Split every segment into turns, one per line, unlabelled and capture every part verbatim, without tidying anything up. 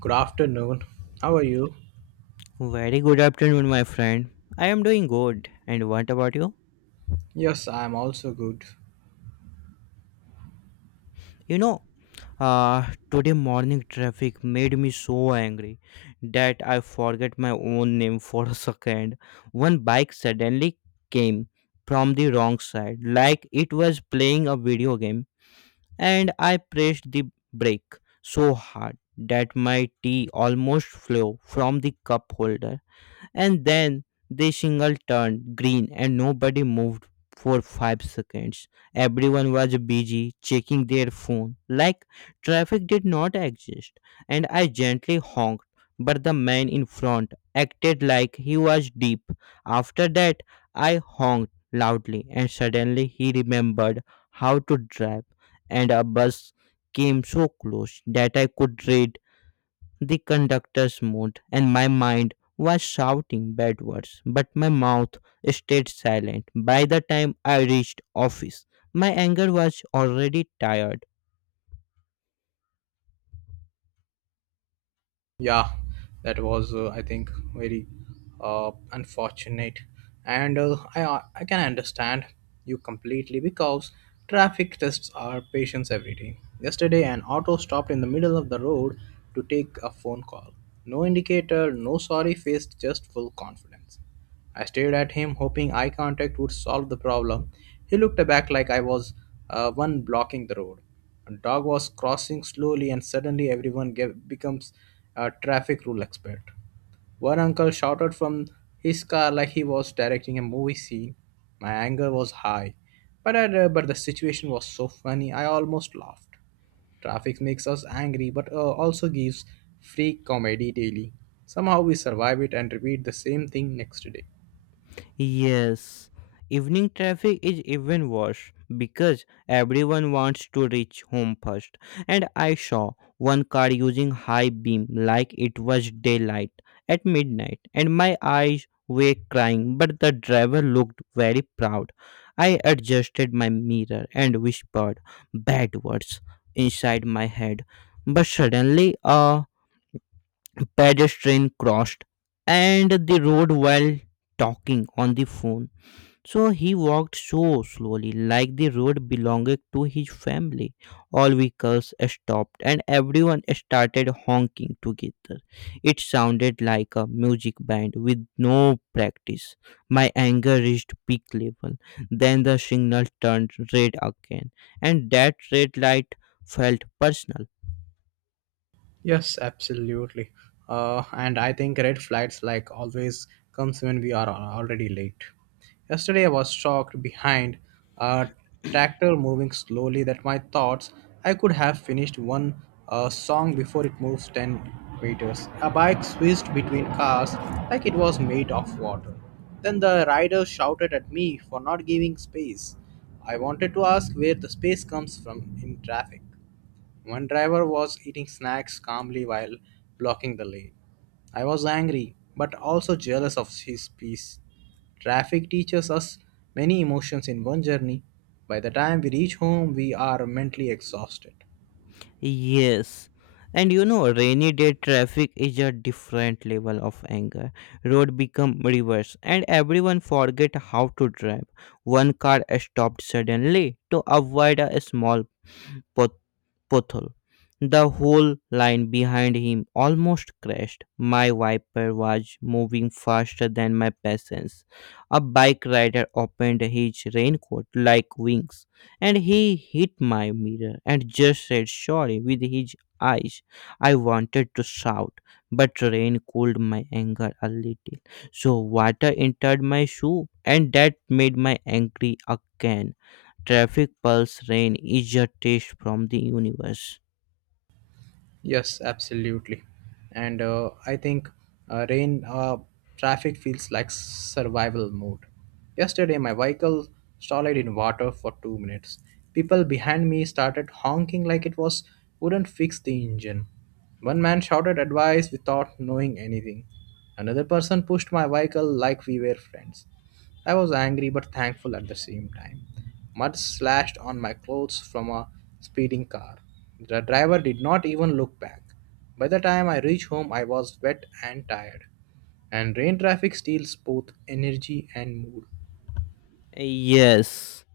Good afternoon. How are you?
Very good afternoon, my friend. I am doing good. And what about you?
Yes, I am also good.
You know, uh, Today morning traffic made me so angry that I forget my own name for a second. One bike suddenly came from the wrong side, like it was playing a video game, and I pressed the brake so hard that my tea almost flew from the cup holder. And then the signal turned green and nobody moved for five seconds. Everyone was busy checking their phone like traffic did not exist. And I gently honked, but the man in front acted like he was deep. After that, I honked loudly and suddenly he remembered how to drive and a bus came so close that I could read the conductor moved, and my mind was shouting bad words, but my mouth stayed silent. By the time I reached office, my anger was already tired.
Yeah, that was uh, I think very uh, unfortunate, and uh, I uh, I can understand you completely because traffic tests our patience every day. Yesterday, an auto stopped in the middle of the road to take a phone call. No indicator, no sorry face, just full confidence. I stared at him, hoping eye contact would solve the problem. He looked back like I was uh, one blocking the road. A dog was crossing slowly, and suddenly everyone ge- becomes a traffic rule expert. One uncle shouted from his car like he was directing a movie scene. My anger was high, but I, uh, but the situation was so funny I almost laughed. Traffic makes us angry, but uh, also gives free comedy daily. Somehow we survive it and repeat the same thing next day.
Yes, evening traffic is even worse because everyone wants to reach home first. And I saw one car using high beam like it was daylight at midnight, and my eyes were crying, but the driver looked very proud. I adjusted my mirror and whispered bad words inside my head. But suddenly a pedestrian crossed and the road while talking on the phone. So he walked so slowly, like the road belonged to his family. All vehicles stopped and everyone started honking together. It sounded like a music band with no practice. My anger reached peak level. Then the signal turned red again, and that red light felt personal.
Yes, absolutely. Uh, and I think red flags like always comes when we are al- already late. Yesterday I was shocked behind a tractor moving slowly that my thoughts I could have finished one uh, song before it moves ten meters. A bike swished between cars like it was made of water. Then the rider shouted at me for not giving space. I wanted to ask where the space comes from in traffic. One driver was eating snacks calmly while blocking the lane. I was angry, but also jealous of his peace. Traffic teaches us many emotions in one journey. By the time we reach home, we are mentally exhausted.
Yes. And you know, rainy day traffic is a different level of anger. Road become reverse, and everyone forget how to drive. One car stopped suddenly to avoid a small Pot- pothole. The whole line behind him almost crashed. My wiper was moving faster than my patience. A bike rider opened his raincoat like wings and he hit my mirror and just said sorry with his eyes. I wanted to shout, but rain cooled my anger a little. So water entered my shoe and that made me angry again. Traffic pulse rain is a test from the universe.
Yes, absolutely. And uh, I think uh, rain uh, traffic feels like survival mode. Yesterday, my vehicle stalled in water for two minutes. People behind me started honking like it was wouldn't fix the engine. One man shouted advice without knowing anything. Another person pushed my vehicle like we were friends. I was angry but thankful at the same time. Mud slashed on my clothes from a speeding car. The driver did not even look back. By the time I reached home, I was wet and tired, and rain traffic steals both energy and mood.
Yes.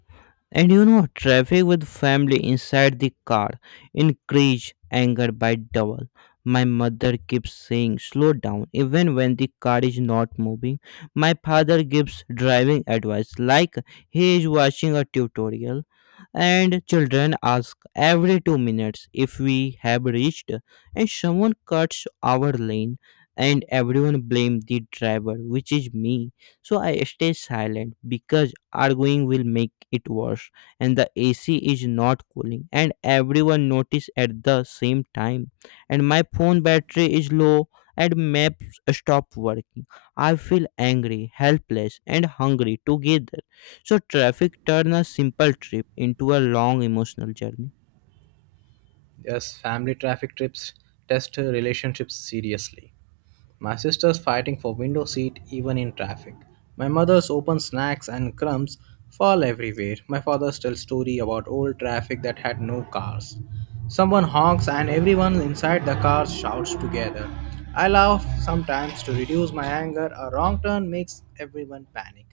And you know, traffic with family inside the car increase anger by double. My mother keeps saying slow down even when the car is not moving. My father gives driving advice like he is watching a tutorial, and children ask every two minutes if we have reached, and someone cuts our lane, and everyone blame the driver which is me, so I stay silent because arguing will make it worse, and the A C is not cooling and everyone notice at the same time, and my phone battery is low and maps stop working. I feel angry, helpless and hungry together. So traffic turn a simple trip into a long emotional journey.
Yes, family traffic trips test relationships seriously. My sister's fighting for window seat even in traffic. My mother's open snacks and crumbs fall everywhere. My father's tells story about old traffic that had no cars. Someone honks and everyone inside the car shouts together. I laugh sometimes to reduce my anger. A wrong turn makes everyone panic.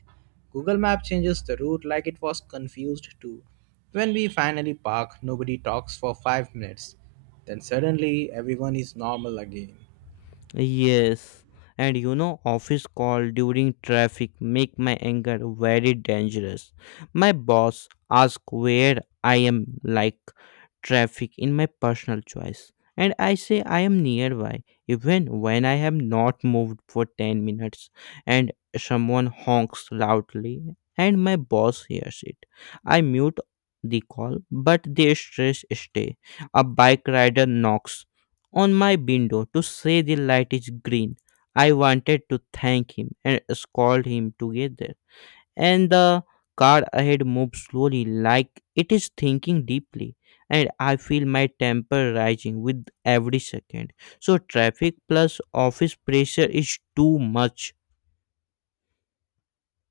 Google Map changes the route like it was confused too. When we finally park, nobody talks for five minutes. Then suddenly everyone is normal again.
Yes, and you know, office call during traffic make my anger very dangerous. My boss ask where I am like traffic in my personal choice, and I say I am nearby even when I have not moved for ten minutes, and someone honks loudly and my boss hears it. I mute the call, but the stress stay. A bike rider knocks on my window to say the light is green. I wanted to thank him and scold him together. And the car ahead moved slowly, like it is thinking deeply, and I feel my temper rising with every second. So, traffic plus office pressure is too much.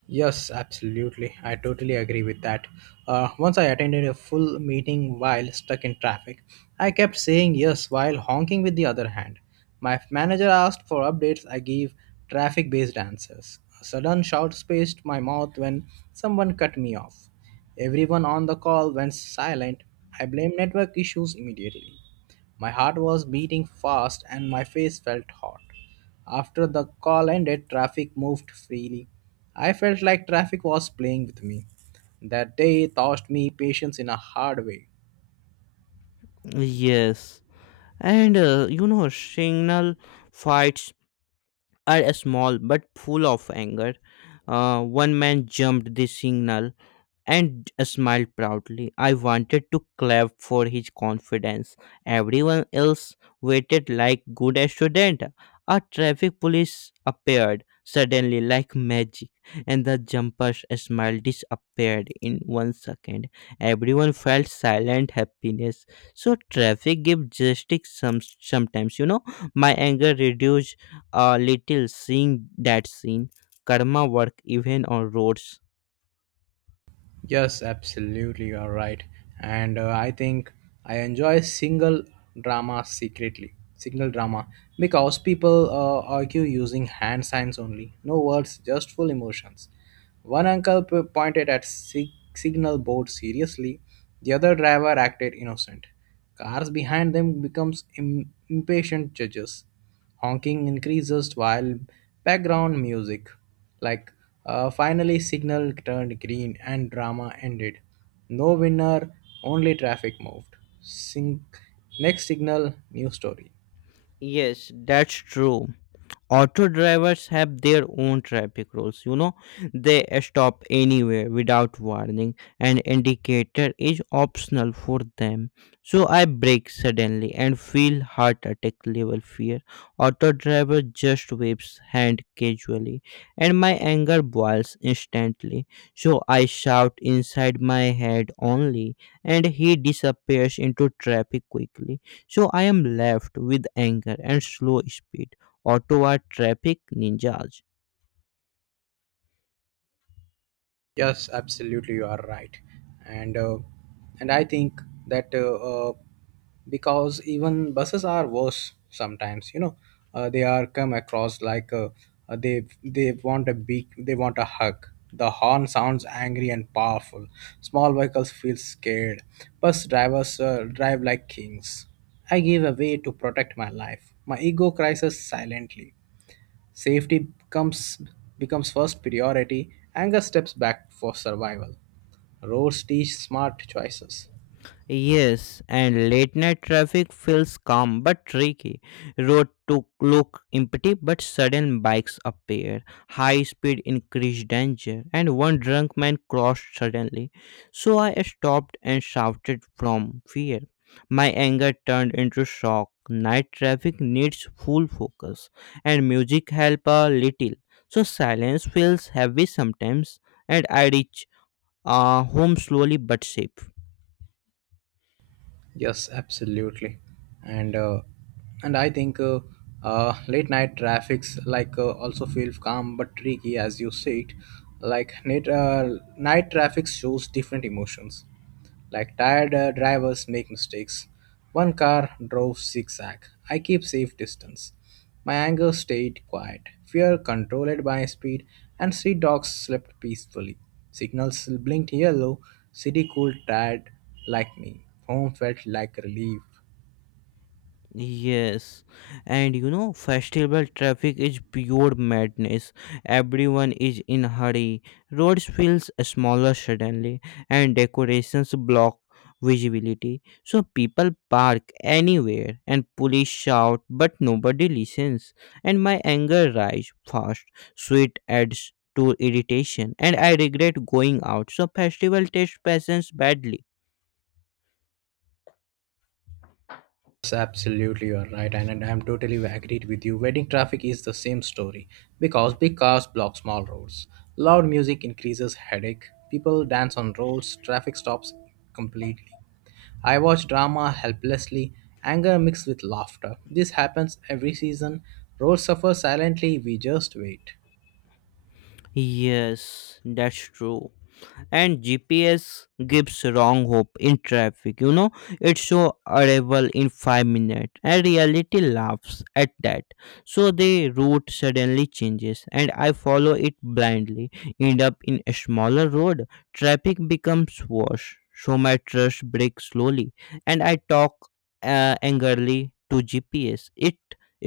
Yes, absolutely. I totally agree with that. Uh, once I attended a full meeting while stuck in traffic. I kept saying yes while honking with the other hand. My manager asked for updates. I gave traffic based answers. A sudden shout spaced my mouth when someone cut me off. Everyone on the call went silent. I blamed network issues immediately. My heart was beating fast and my face felt hot. After the call ended, traffic moved freely. I felt like traffic was playing with me. That day taught me patience in a hard way.
Yes. And uh, You know, signal fights are small but full of anger. Uh, one man jumped the signal and smiled proudly. I wanted to clap for his confidence. Everyone else waited like good student. A traffic police appeared suddenly like magic, and the jumper's smile disappeared in one second. Everyone felt silent happiness. So traffic gave justice some sometimes, you know. My anger reduced a little seeing that scene. Karma work even on roads.
Yes, absolutely, you are right. And uh, I think I enjoy single drama secretly. Single drama because people uh, argue using hand signs only, no words, just full emotions. One uncle p- pointed at sig- signal board seriously. The other driver acted innocent. Cars behind them becomes im- impatient judges honking increases while background music, like uh, finally signal turned green and drama ended. No winner, only traffic moved. Sync next signal, new story.
Yes, that's true. Auto drivers have their own traffic rules, you know. They stop anywhere without warning, and indicator is optional for them. So I brake suddenly and feel heart attack level fear. Auto driver just waves hand casually, and my anger boils instantly. So I shout inside my head only, and he disappears into traffic quickly. So I am left with anger and slow speed. Ottawa traffic ninjas.
Yes, absolutely, you are right, and uh, and I think that uh, uh, because even buses are worse sometimes. You know, uh, they are come across like uh, uh, they they want a big, they want a hug. The horn sounds angry and powerful. Small vehicles feel scared. Bus drivers uh, drive like kings. I give away to protect my life. My ego cries silently. Safety becomes becomes first priority, anger steps back for survival. Roads teach smart choices.
Yes, and late night traffic feels calm but tricky. Road to look empty, but sudden bikes appear. High speed increased danger, and one drunk man crossed suddenly. So I stopped and shouted from fear. My anger turned into shock. Night traffic needs full focus, and music help a little. So silence feels heavy sometimes, and I reach uh, home slowly but safe.
Yes, absolutely. And uh, and I think uh, uh, late night traffics like uh, also feel calm but tricky as you said. Like night, uh, night traffic shows different emotions. Like tired uh, drivers make mistakes. One car drove zigzag. I keep safe distance. My anger stayed quiet, fear controlled by speed, and street dogs slept peacefully. Signals blinked yellow, city cool tired like me. Home felt like relief.
Yes, and you know, festival traffic is pure madness. Everyone is in hurry. Roads feels smaller suddenly, and decorations block visibility. So people park anywhere, and police shout, but nobody listens. And my anger rise fast. Sweet adds to irritation, and I regret going out. So festival tests patience badly.
Yes, absolutely you are right, and, and I'm totally agreed with you. Wedding traffic is the same story because big cars block small roads, loud music increases headache, people dance on roads, traffic stops completely. I watch drama helplessly, anger mixed with laughter. This happens every season. Roads suffer silently, we just wait.
Yes, that's true. And G P S gives wrong hope in traffic, you know. It show arrival in five minutes and reality laughs at that. So the route suddenly changes and I follow it blindly. End up in a smaller road. Traffic becomes worse. So my trust breaks slowly and I talk uh, angrily to G P S. It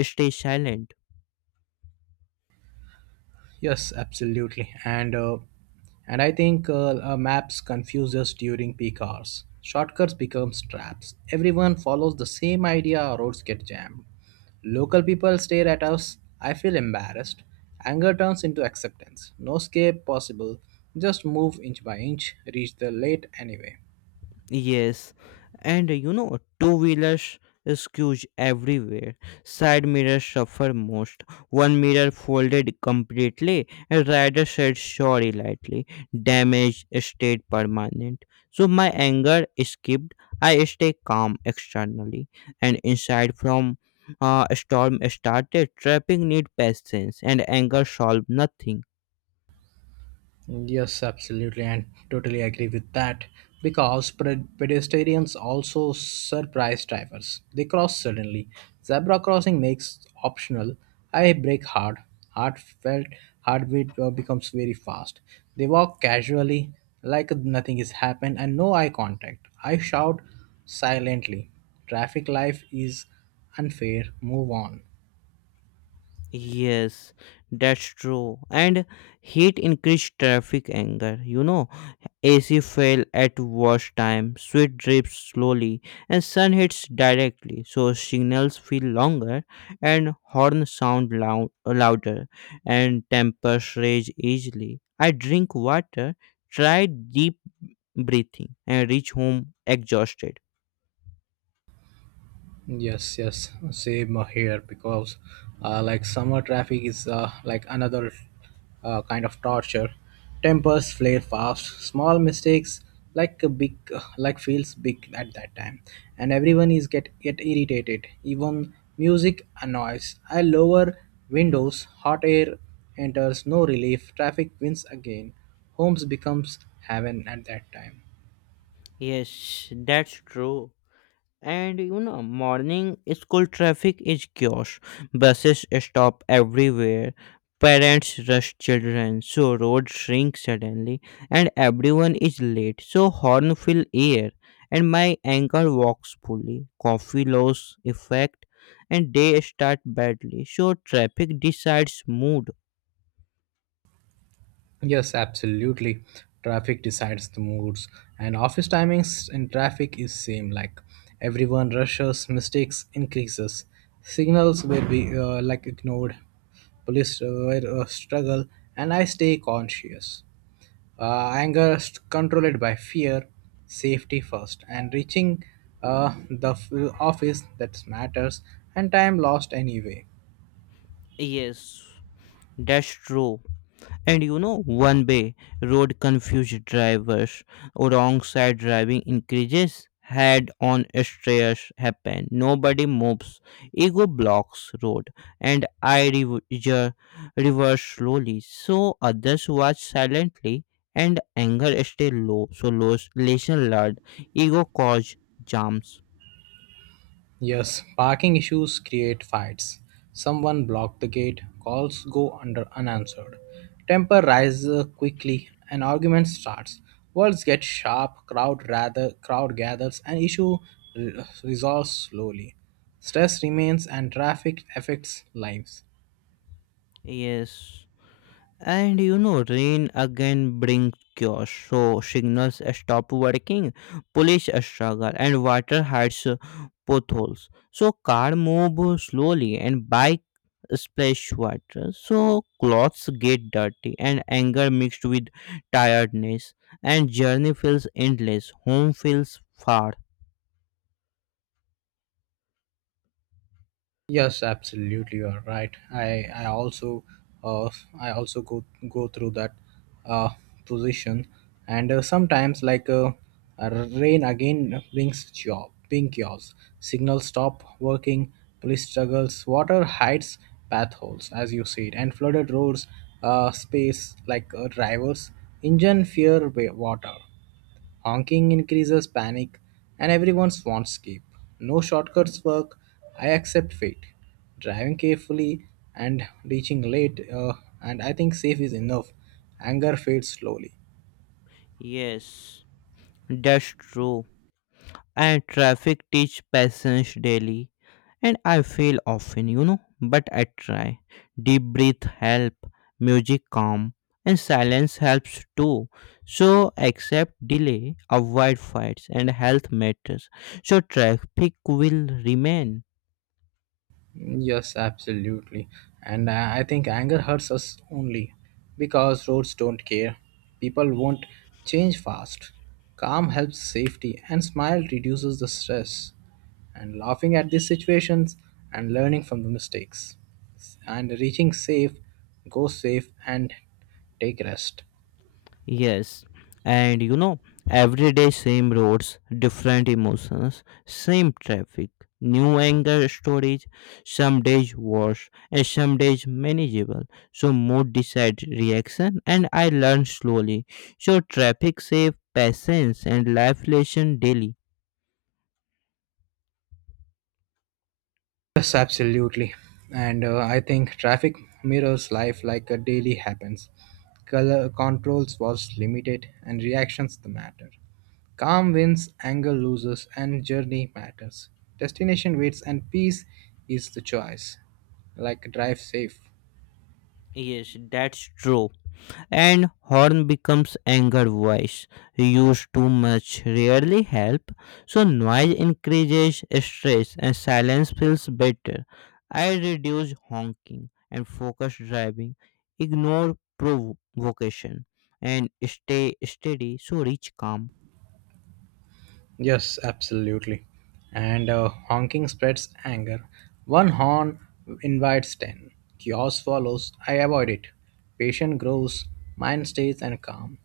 stays silent.
Yes, absolutely. And uh, and I think uh, uh, maps confuse us during peak hours. Shortcuts become traps. Everyone follows the same idea, our roads get jammed. Local people stare at us. I feel embarrassed. Anger turns into acceptance. No escape possible. Just move inch by inch, reach the late anyway.
Yes, and uh, you know, two wheelers skews everywhere. Side mirrors suffer most. One mirror folded completely. A rider said sorry lightly. Damage stayed permanent. So my anger skipped. I stay calm externally, and inside from uh, a storm started. Trapping need patience, and anger solve nothing.
Yes, absolutely, and totally agree with that. Because pred- pedestrians also surprise drivers. They cross suddenly. Zebra crossing makes optional. I brake hard. Heartfelt heartbeat uh, becomes very fast. They walk casually, like nothing is happened, and no eye contact. I shout silently. Traffic life is unfair. Move on.
Yes, that's true. And heat increased traffic anger. You know, A C fell at worst time, sweat drips slowly, and sun hits directly, so signals feel longer and horn sound loud, louder, and tempers rage easily. I drink water, try deep breathing, and reach home exhausted.
Yes, yes, same here because uh, like summer traffic is uh, like another uh, kind of torture. Tempers flare fast, small mistakes like a big like feels big at that time, and everyone is get get irritated. Even music annoys. I lower windows, hot air enters, no relief. Traffic wins again. Homes becomes heaven at that time.
Yes, that's true. And you know, morning school traffic is chaos. Buses stop everywhere. Parents rush children, so roads shrink suddenly, and everyone is late, so horn fill air, and my ankle walks fully coffee loss effect, and day start badly, so traffic decides mood.
Yes, absolutely. Traffic decides the moods, and office timings in traffic is same. Like everyone rushes, mistakes increases, signals will be uh, like ignored, police uh, were, uh, struggle, and I stay conscious. Uh, anger is controlled by fear, safety first, and reaching uh, the f- office that matters, and time lost anyway.
Yes, that's true. And you know, one way road confused drivers, wrong side driving increases, head on stress happen, nobody moves, ego blocks road, and I rever- reverse slowly. So others watch silently and anger stay low. So low lesson learned, ego cause jams.
Yes, parking issues create fights. Someone blocked the gate, calls go under unanswered. Temper rises quickly, an argument starts. Words get sharp, crowd rather crowd gathers, and issue re- resolves slowly. Stress remains and traffic affects lives.
Yes. And you know, rain again brings chaos. So signals stop working, police struggle, and water hides uh, potholes. So car move slowly, and bike splash water. So clothes get dirty, and anger mixed with tiredness, and journey feels endless. Home feels far.
Yes, absolutely, you are right. I I also uh, I also go go through that uh, position, and uh, sometimes like uh, a rain again brings job, pink chaos. Signals stop working, police struggles, water hides path holes, as you said, and flooded roads, uh, space like uh, drivers, engine fear wa- water. Honking increases panic, and everyone wants escape. No shortcuts work. I accept fate. Driving carefully and reaching late, uh, and I think safe is enough. Anger fades slowly.
Yes, that's true. And traffic teach patience daily, and I fail often, you know, but I try. Deep breath help, music calm, and silence helps too. So accept delay, avoid fights, and health matters. So traffic will remain.
Yes, absolutely. And I I think anger hurts us only because roads don't care. People won't change fast. Calm helps safety, and smile reduces the stress. And laughing at these situations and learning from the mistakes. And reaching safe, go safe, and take rest.
Yes, and you know, every day same roads, different emotions, same traffic, new anger stories, some days worse, and some days manageable. So mood decides reaction, and I learn slowly. So traffic save patience and life lesson daily.
Yes, absolutely. And uh, I think traffic mirrors life like a daily happens. Color controls was limited and reactions the matter. Calm wins, anger loses, and journey matters. Destination waits and peace is the choice. Like drive safe.
Yes, that's true. And horn becomes anger voice. Use too much rarely help, so noise increases stress and silence feels better. I reduce honking and focus driving, ignore provocation, and stay steady, so reach calm.
Yes, absolutely. And uh, honking spreads anger. One horn invites ten. Chaos follows. I avoid it. Patient grows. Mind stays and calm.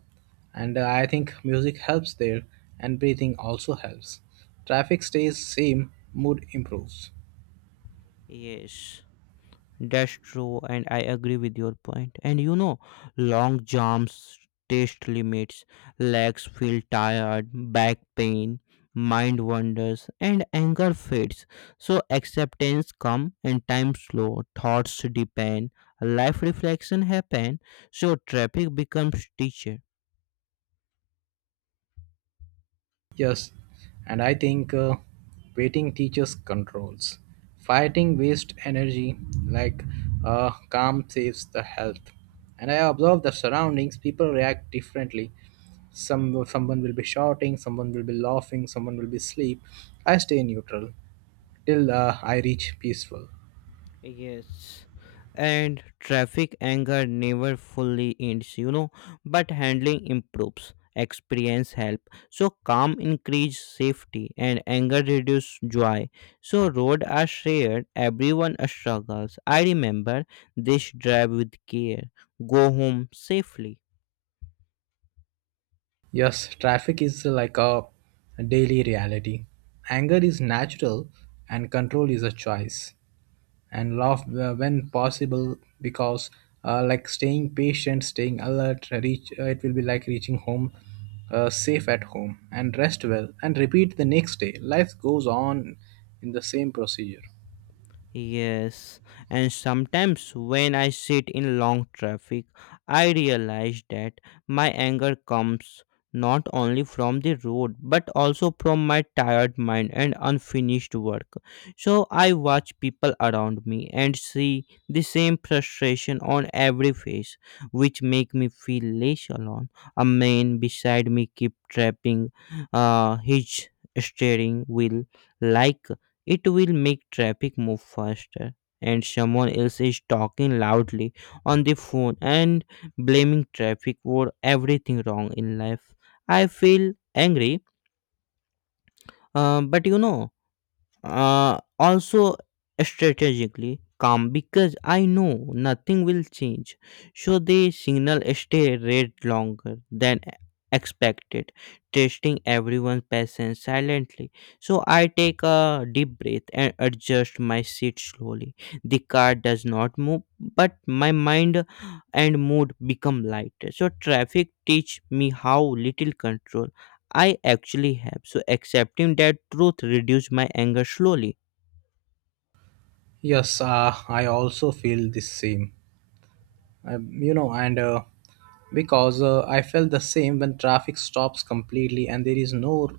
And uh, I think music helps there, and breathing also helps. Traffic stays same. Mood improves.
Yes. That's true, and I agree with your point. And you know, long jumps test limits, legs feel tired, back pain, mind wanders, and anger fades. So acceptance come and time slow, thoughts deepen, life reflection happen, so traffic becomes teacher.
Yes, and I think uh, waiting teaches controls. Fighting waste energy, like uh, calm saves the health. And I observe the surroundings, people react differently. Some someone will be shouting, someone will be laughing, someone will be asleep. I stay neutral till uh, I reach peaceful.
Yes, and traffic anger never fully ends, you know, but handling improves, experience help. So calm increase safety and anger reduce joy. So road are shared, everyone struggles. I remember this drive with care. Go home safely.
Yes, traffic is like a daily reality. Anger is natural and control is a choice. And laugh wh- when possible because uh, like staying patient, staying alert, reach uh, it will be like reaching home uh, safe at home, and rest well, and repeat the next day. Life goes on in the same procedure.
Yes, and sometimes when I sit in long traffic, I realize that my anger comes not only from the road but also from my tired mind and unfinished work. So I watch people around me and see the same frustration on every face, which make me feel less alone. A man beside me keep trapping uh, his steering wheel like it will make traffic move faster. And someone else is talking loudly on the phone and blaming traffic for everything wrong in life. I feel angry, uh, but you know, uh, also strategically calm because I know nothing will change. So the signal stay red longer than expected, testing everyone's patience silently. So I take a deep breath and adjust my seat slowly. The car does not move, but my mind and mood become lighter. So traffic teach me how little control I actually have. So accepting that truth reduced my anger slowly.
Yes, uh, I also feel the same. I, you know, and uh, because uh, I felt the same when traffic stops completely and there is no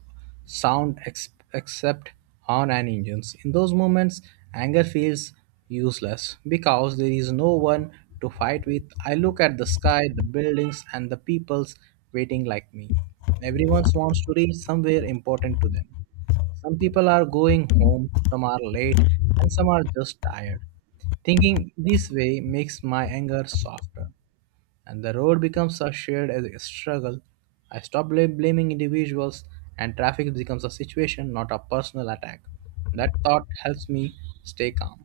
sound ex- except horn and engines. In those moments, anger feels useless because there is no one to fight with. I look at the sky, the buildings, and the peoples waiting like me. Everyone wants to reach somewhere important to them. Some people are going home, some are late, and some are just tired. Thinking this way makes my anger softer, and the road becomes a shared as a struggle. I stop bla- blaming individuals, and traffic becomes a situation, not a personal attack. That thought helps me stay calm.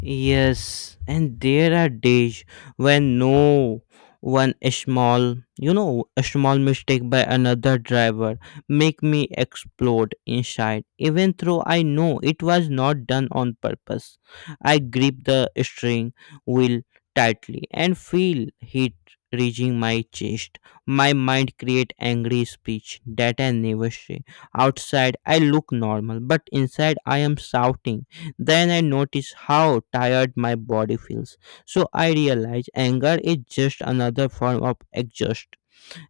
Yes, and there are days when no one small, you know, a small mistake by another driver make me explode inside, even though I know it was not done on purpose. I grip the steering wheel tightly and feel heat reaching my chest. My mind create angry speech that I never say. Outside I look normal, but inside I am shouting. Then I notice how tired my body feels. So I realize anger is just another form of exhaust.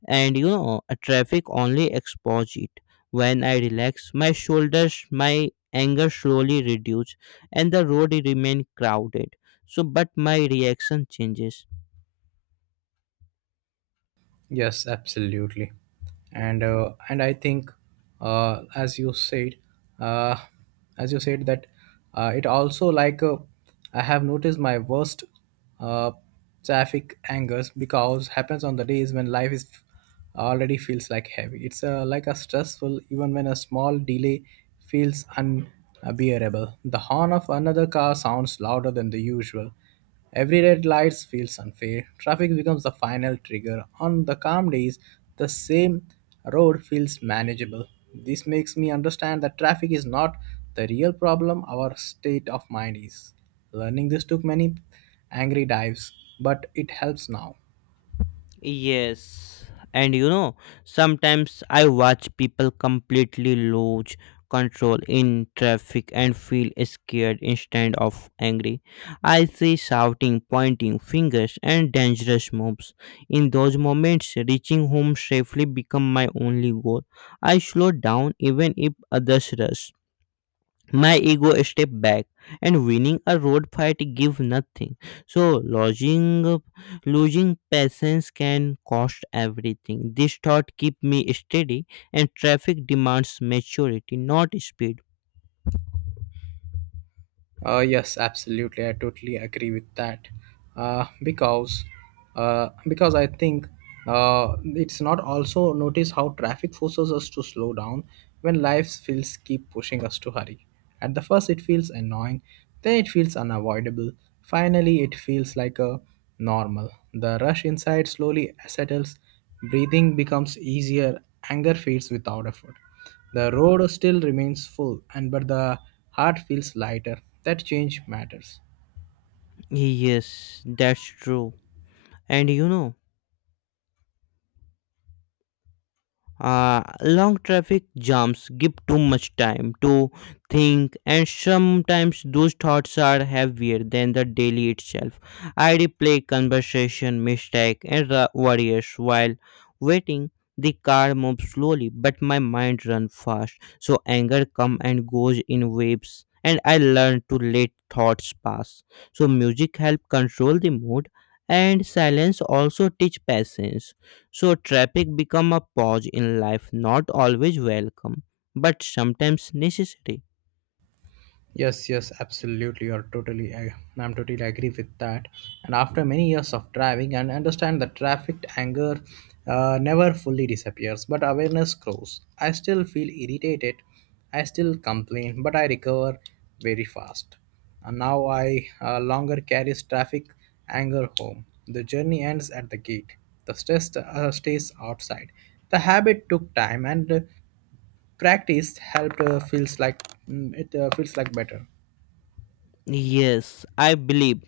And you know, a traffic only exposes it. When I relax my shoulders, my anger slowly reduces and the road remains crowded. So, but my reaction changes.
Yes, absolutely, and uh, and I think, uh, as you said, uh, as you said that uh, it also like uh, I have noticed my worst uh, traffic angers because happens on the days when life is already feels like heavy. It's uh, like a stressful, even when a small delay feels unbearable. The horn of another car sounds louder than the usual. Every red light feels unfair. Traffic becomes the final trigger. On the calm days, the same road feels manageable. This makes me understand that traffic is not the real problem, our state of mind is. Learning this took many angry dives, but it helps now.
Yes, and you know, sometimes I watch people completely lose control in traffic and feel scared instead of angry. I see shouting, pointing fingers, and dangerous moves. In those moments, reaching home safely become my only goal. I slow down even if others rush. My ego step back, and winning a road fight give nothing. So losing losing patience can cost everything. This thought keep me steady, and traffic demands maturity, not speed.
Uh, yes, absolutely. I totally agree with that. Uh, because, uh, because I think uh, it's not also notice how traffic forces us to slow down when life feels keep pushing us to hurry. At the first, it feels annoying. Then it feels unavoidable. Finally, it feels like a normal. The rush inside slowly settles. Breathing becomes easier. Anger fades without effort. The road still remains full, and but the heart feels lighter. That change matters.
Yes, that's true. And you know Uh, long traffic jams give too much time to think, and sometimes those thoughts are heavier than the daily itself. I replay conversation, mistake, and the worries while waiting. The car moves slowly, but my mind runs fast, so anger comes and goes in waves, and I learn to let thoughts pass. So music helps control the mood, and silence also teach patience. So traffic become a pause in life, not always welcome, but sometimes necessary.
Yes, yes, absolutely. You're totally, I, I'm totally agree with that. And after many years of driving, and understand that traffic anger uh, never fully disappears, but awareness grows. I still feel irritated, I still complain, but I recover very fast. And now I uh, longer carries traffic anger home. The journey ends at the gate. The stress uh, stays outside. The habit took time, and uh, practice helped. Uh, feels like mm, it uh, feels like better.
Yes, I believe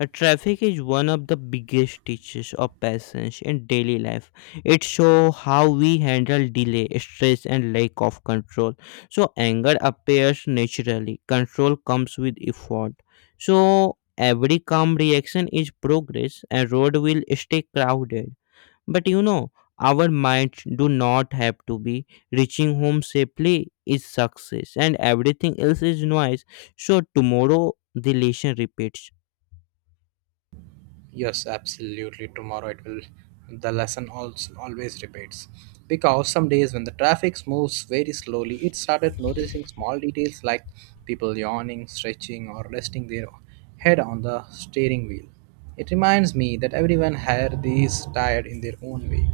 uh, traffic is one of the biggest teachers of patience in daily life. It shows how we handle delay, stress, and lack of control. So anger appears naturally. Control comes with effort. So every calm reaction is progress, and road will stay crowded. But you know, our minds do not have to be. Reaching home safely is success, and everything else is noise. So tomorrow the lesson repeats.
Yes, absolutely. Tomorrow it will. The lesson also always repeats. Because some days when the traffic moves very slowly, it started noticing small details like people yawning, stretching, or resting their head on the steering wheel. It reminds me that everyone here is tired in their own way.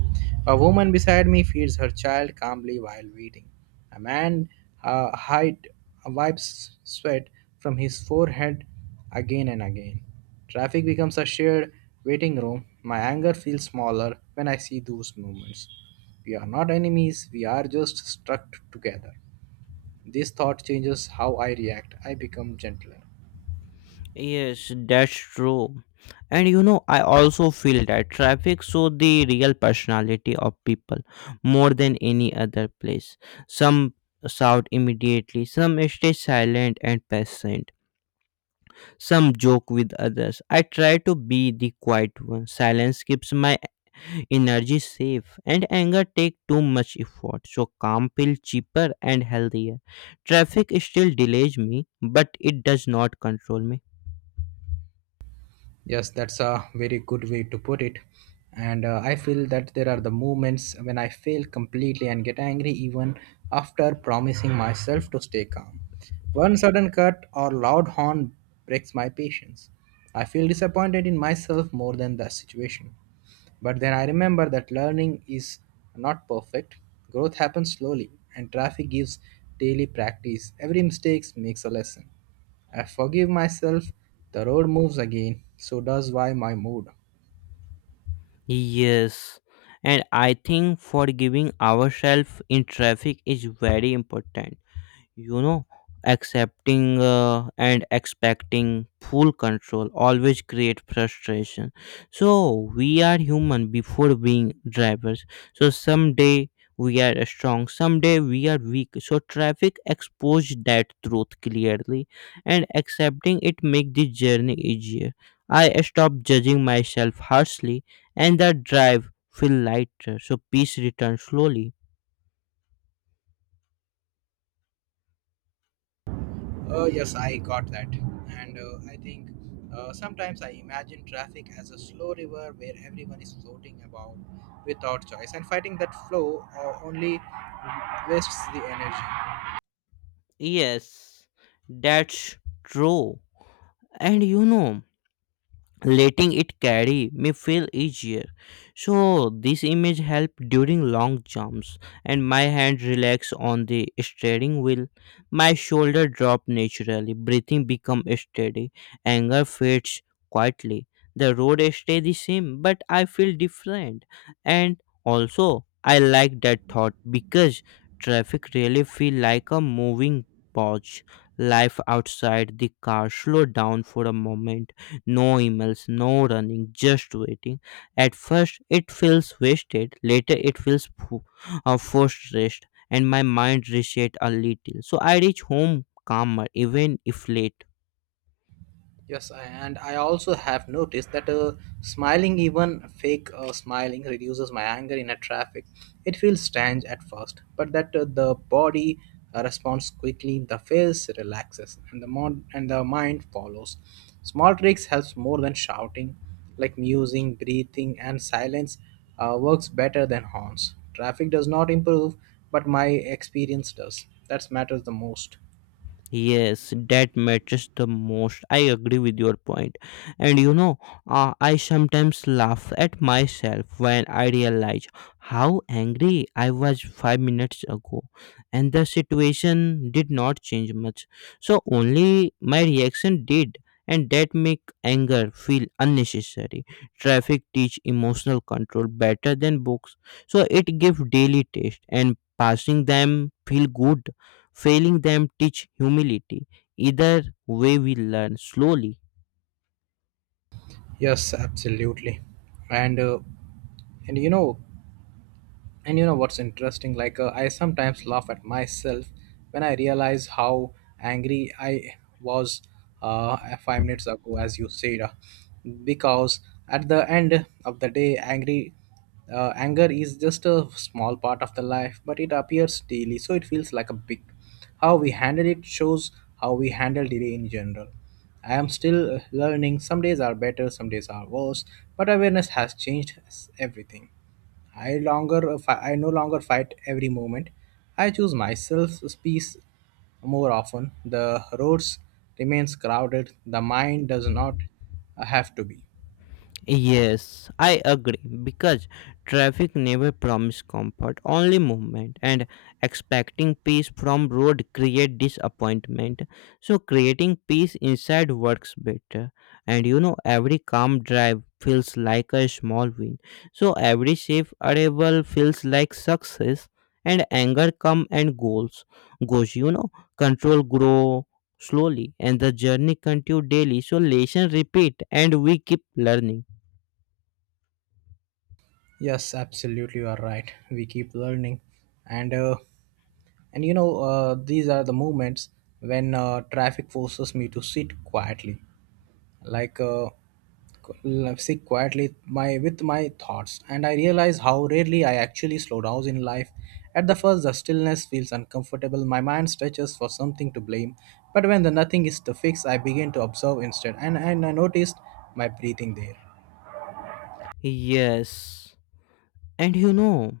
A woman beside me feeds her child calmly while waiting. A man uh, hide, wipes sweat from his forehead again and again. Traffic becomes a shared waiting room. My anger feels smaller when I see those moments. We are not enemies, we are just stuck together. This thought changes how I react. I become gentler.
Yes, that's true. And you know, I also feel that traffic shows the real personality of people more than any other place. Some shout immediately, some stay silent and patient. Some joke with others. I try to be the quiet one. Silence keeps my energy safe, and anger take too much effort, so calm feels cheaper and healthier. Traffic still delays me, but it does not control me.
Yes, that's a very good way to put it. And uh, I feel that there are the moments when I fail completely and get angry even after promising myself to stay calm. One sudden cut or loud horn breaks my patience. I feel disappointed in myself more than the situation. But then I remember that learning is not perfect. Growth happens slowly, and traffic gives daily practice. Every mistake makes a lesson. I forgive myself, the road moves again, so does why my mood.
Yes, and I think forgiving ourselves in traffic is very important you know Accepting uh, and expecting full control always create frustration. So we are human before being drivers. So someday we are strong, someday we are weak. So traffic exposed that truth clearly, and accepting it make the journey easier. I stop judging myself harshly, and the drive feel lighter. So peace returns slowly.
Uh, yes, I got that. And uh, I think uh, sometimes I imagine traffic as a slow river where everyone is floating about without choice, and fighting that flow uh, only wastes the energy.
Yes, that's true. And you know, letting it carry me feel easier. So this image helped during long jumps, and my hand relaxed on the steering wheel. My shoulder dropped naturally. Breathing become steady. Anger fades quietly. The road stay the same, but I feel different. And also I like that thought because traffic really feel like a moving pause. Life outside the car slow down for a moment. No emails, no running, just waiting. At first, it feels wasted. Later, it feels fo- uh, forced rest, and my mind resets a little. So I reach home calmer, even if late.
Yes, I- and I also have noticed that uh, smiling, even fake uh, smiling, reduces my anger in a traffic. It feels strange at first, but that uh, the body uh, responds quickly, the face relaxes, and the mon- and the mind follows. Small tricks helps more than shouting, like musing, breathing, and silence uh, works better than horns. Traffic does not improve, but my experience does. That matters the most.
Yes, that matters the most. I agree with your point. And you know, uh, I sometimes laugh at myself when I realize how angry I was five minutes ago and the situation did not change much. So only my reaction did, and that make anger feel unnecessary. Traffic teach emotional control better than books. So it give daily taste, and passing them feel good. Failing them teach humility. Either way, we learn slowly.
Yes, absolutely. And uh, and you know and you know what's interesting like uh, I sometimes laugh at myself when I realize how angry I was uh, five minutes ago, as you said, uh, because at the end of the day angry uh, anger is just a small part of the life, but it appears daily, so it feels like a big. How we handle it shows how we handle delay in general. I am still uh, learning. Some days are better, some days are worse, but awareness has changed everything. I longer fi- I no longer fight every moment. I choose myself peace more often. The roads remains crowded. The mind does not uh, have to be.
Yes, I agree because traffic never promises comfort, only movement, and expecting peace from road create disappointment. So creating peace inside works better. And you know every calm drive feels like a small win. So every safe arrival feels like success, and anger come and goes goes, you know, control grow slowly, and the journey continue daily. So lesson repeat, and we keep learning.
Yes, absolutely, you are right. We keep learning, and uh, and you know uh, these are the moments when uh, traffic forces me to sit quietly. Like uh, sit quietly my with my thoughts, and I realize how rarely I actually slow down in life. At the first, the stillness feels uncomfortable, my mind stretches for something to blame, but when the nothing is to fix, I begin to observe instead, and, and I noticed my breathing there.
Yes. And you know,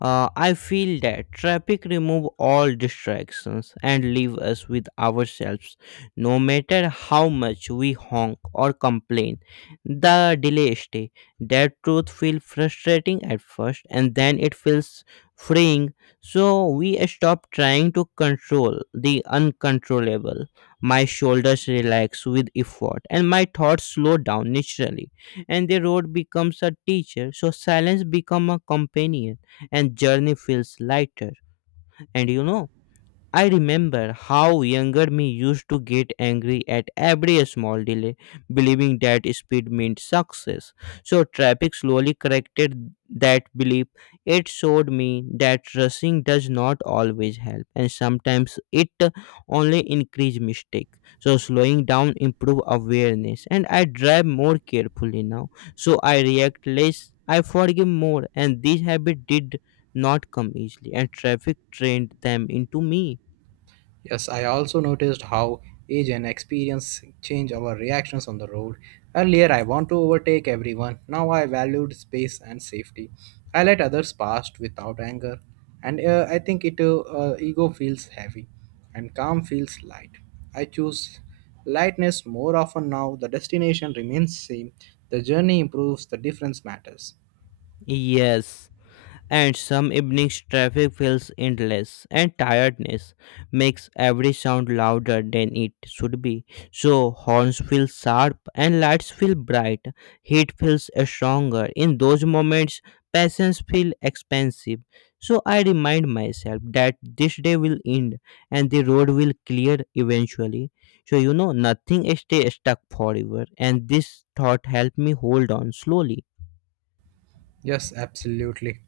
uh, I feel that traffic remove all distractions and leave us with ourselves. No matter how much we honk or complain, the delay stay. That truth feels frustrating at first, and then it feels freeing. So we stop trying to control the uncontrollable. My shoulders relax with effort, and my thoughts slow down naturally. And the road becomes a teacher, so silence become a companion, and journey feels lighter. And you know I remember how younger me used to get angry at every small delay, believing that speed meant success. So traffic slowly corrected that belief. It showed me that rushing does not always help, and sometimes it only increase mistake. So slowing down improve awareness, and I drive more carefully now. So I react less, I forgive more, and this habit did not come easily, and traffic trained them into me.
Yes, I also noticed how age and experience change our reactions on the road. Earlier, I want to overtake everyone. Now, I valued space and safety. I let others pass without anger, and uh, I think it uh, uh, ego feels heavy, and calm feels light. I choose lightness more often now. The destination remains same. The journey improves. The difference matters.
Yes, and some evenings traffic feels endless, and tiredness makes every sound louder than it should be. So horns feel sharp and lights feel bright. Heat feels stronger. In those moments, passions feel expensive. So I remind myself that this day will end and the road will clear eventually. So you know nothing stays stuck forever, and this thought helped me hold on slowly.
Yes, absolutely.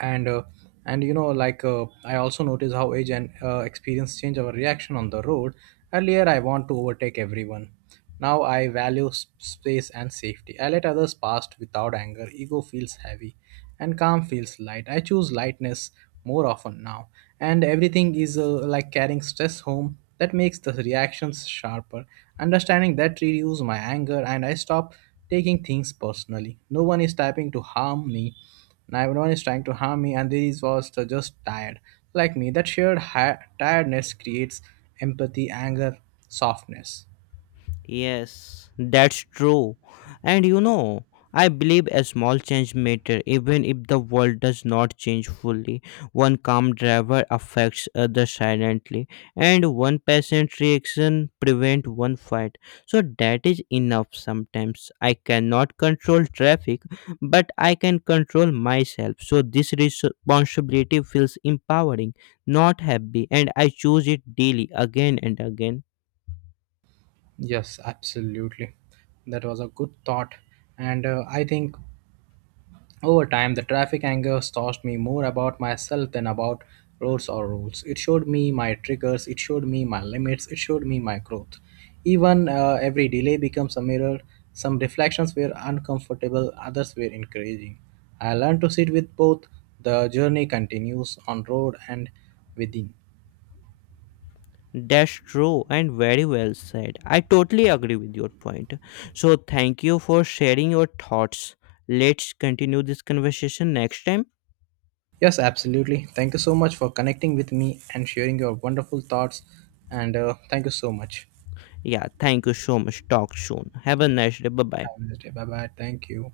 and uh, and you know like uh, I also notice how age and uh, experience change our reaction on the road. Earlier, I want to overtake everyone. Now I value s- space and safety. I let others pass without anger. Ego feels heavy and calm feels light. I choose lightness more often now. And everything is uh, like carrying stress home, that makes the reactions sharper. Understanding that reduces my anger, and I stop taking things personally. No one is typing to harm me now, everyone is trying to harm me, and these was the just tired like me. That shared hi- tiredness creates empathy, anger, softness.
Yes, that's true. And you know, I believe a small change matter even if the world does not change fully. One calm driver affects other silently, and one patient reaction prevent one fight. So that is enough sometimes. I cannot control traffic, but I can control myself. So this responsibility feels empowering, not happy, and I choose it daily again and again.
Yes, absolutely. That was a good thought. And uh, I think over time, the traffic anger taught me more about myself than about roads or rules. It showed me my triggers, it showed me my limits, it showed me my growth. Even uh, every delay becomes a mirror. Some reflections were uncomfortable, others were encouraging. I learned to sit with both. The journey continues on road and within.
That's true and very well said. I totally agree with your point. So, thank you for sharing your thoughts. Let's continue this conversation next time.
Yes, absolutely. Thank you so much for connecting with me and sharing your wonderful thoughts. And uh, thank you so much.
Yeah, thank you so much. Talk soon. Have a
Yes.
nice day. Bye bye.
Have a nice day. Bye bye. Thank you.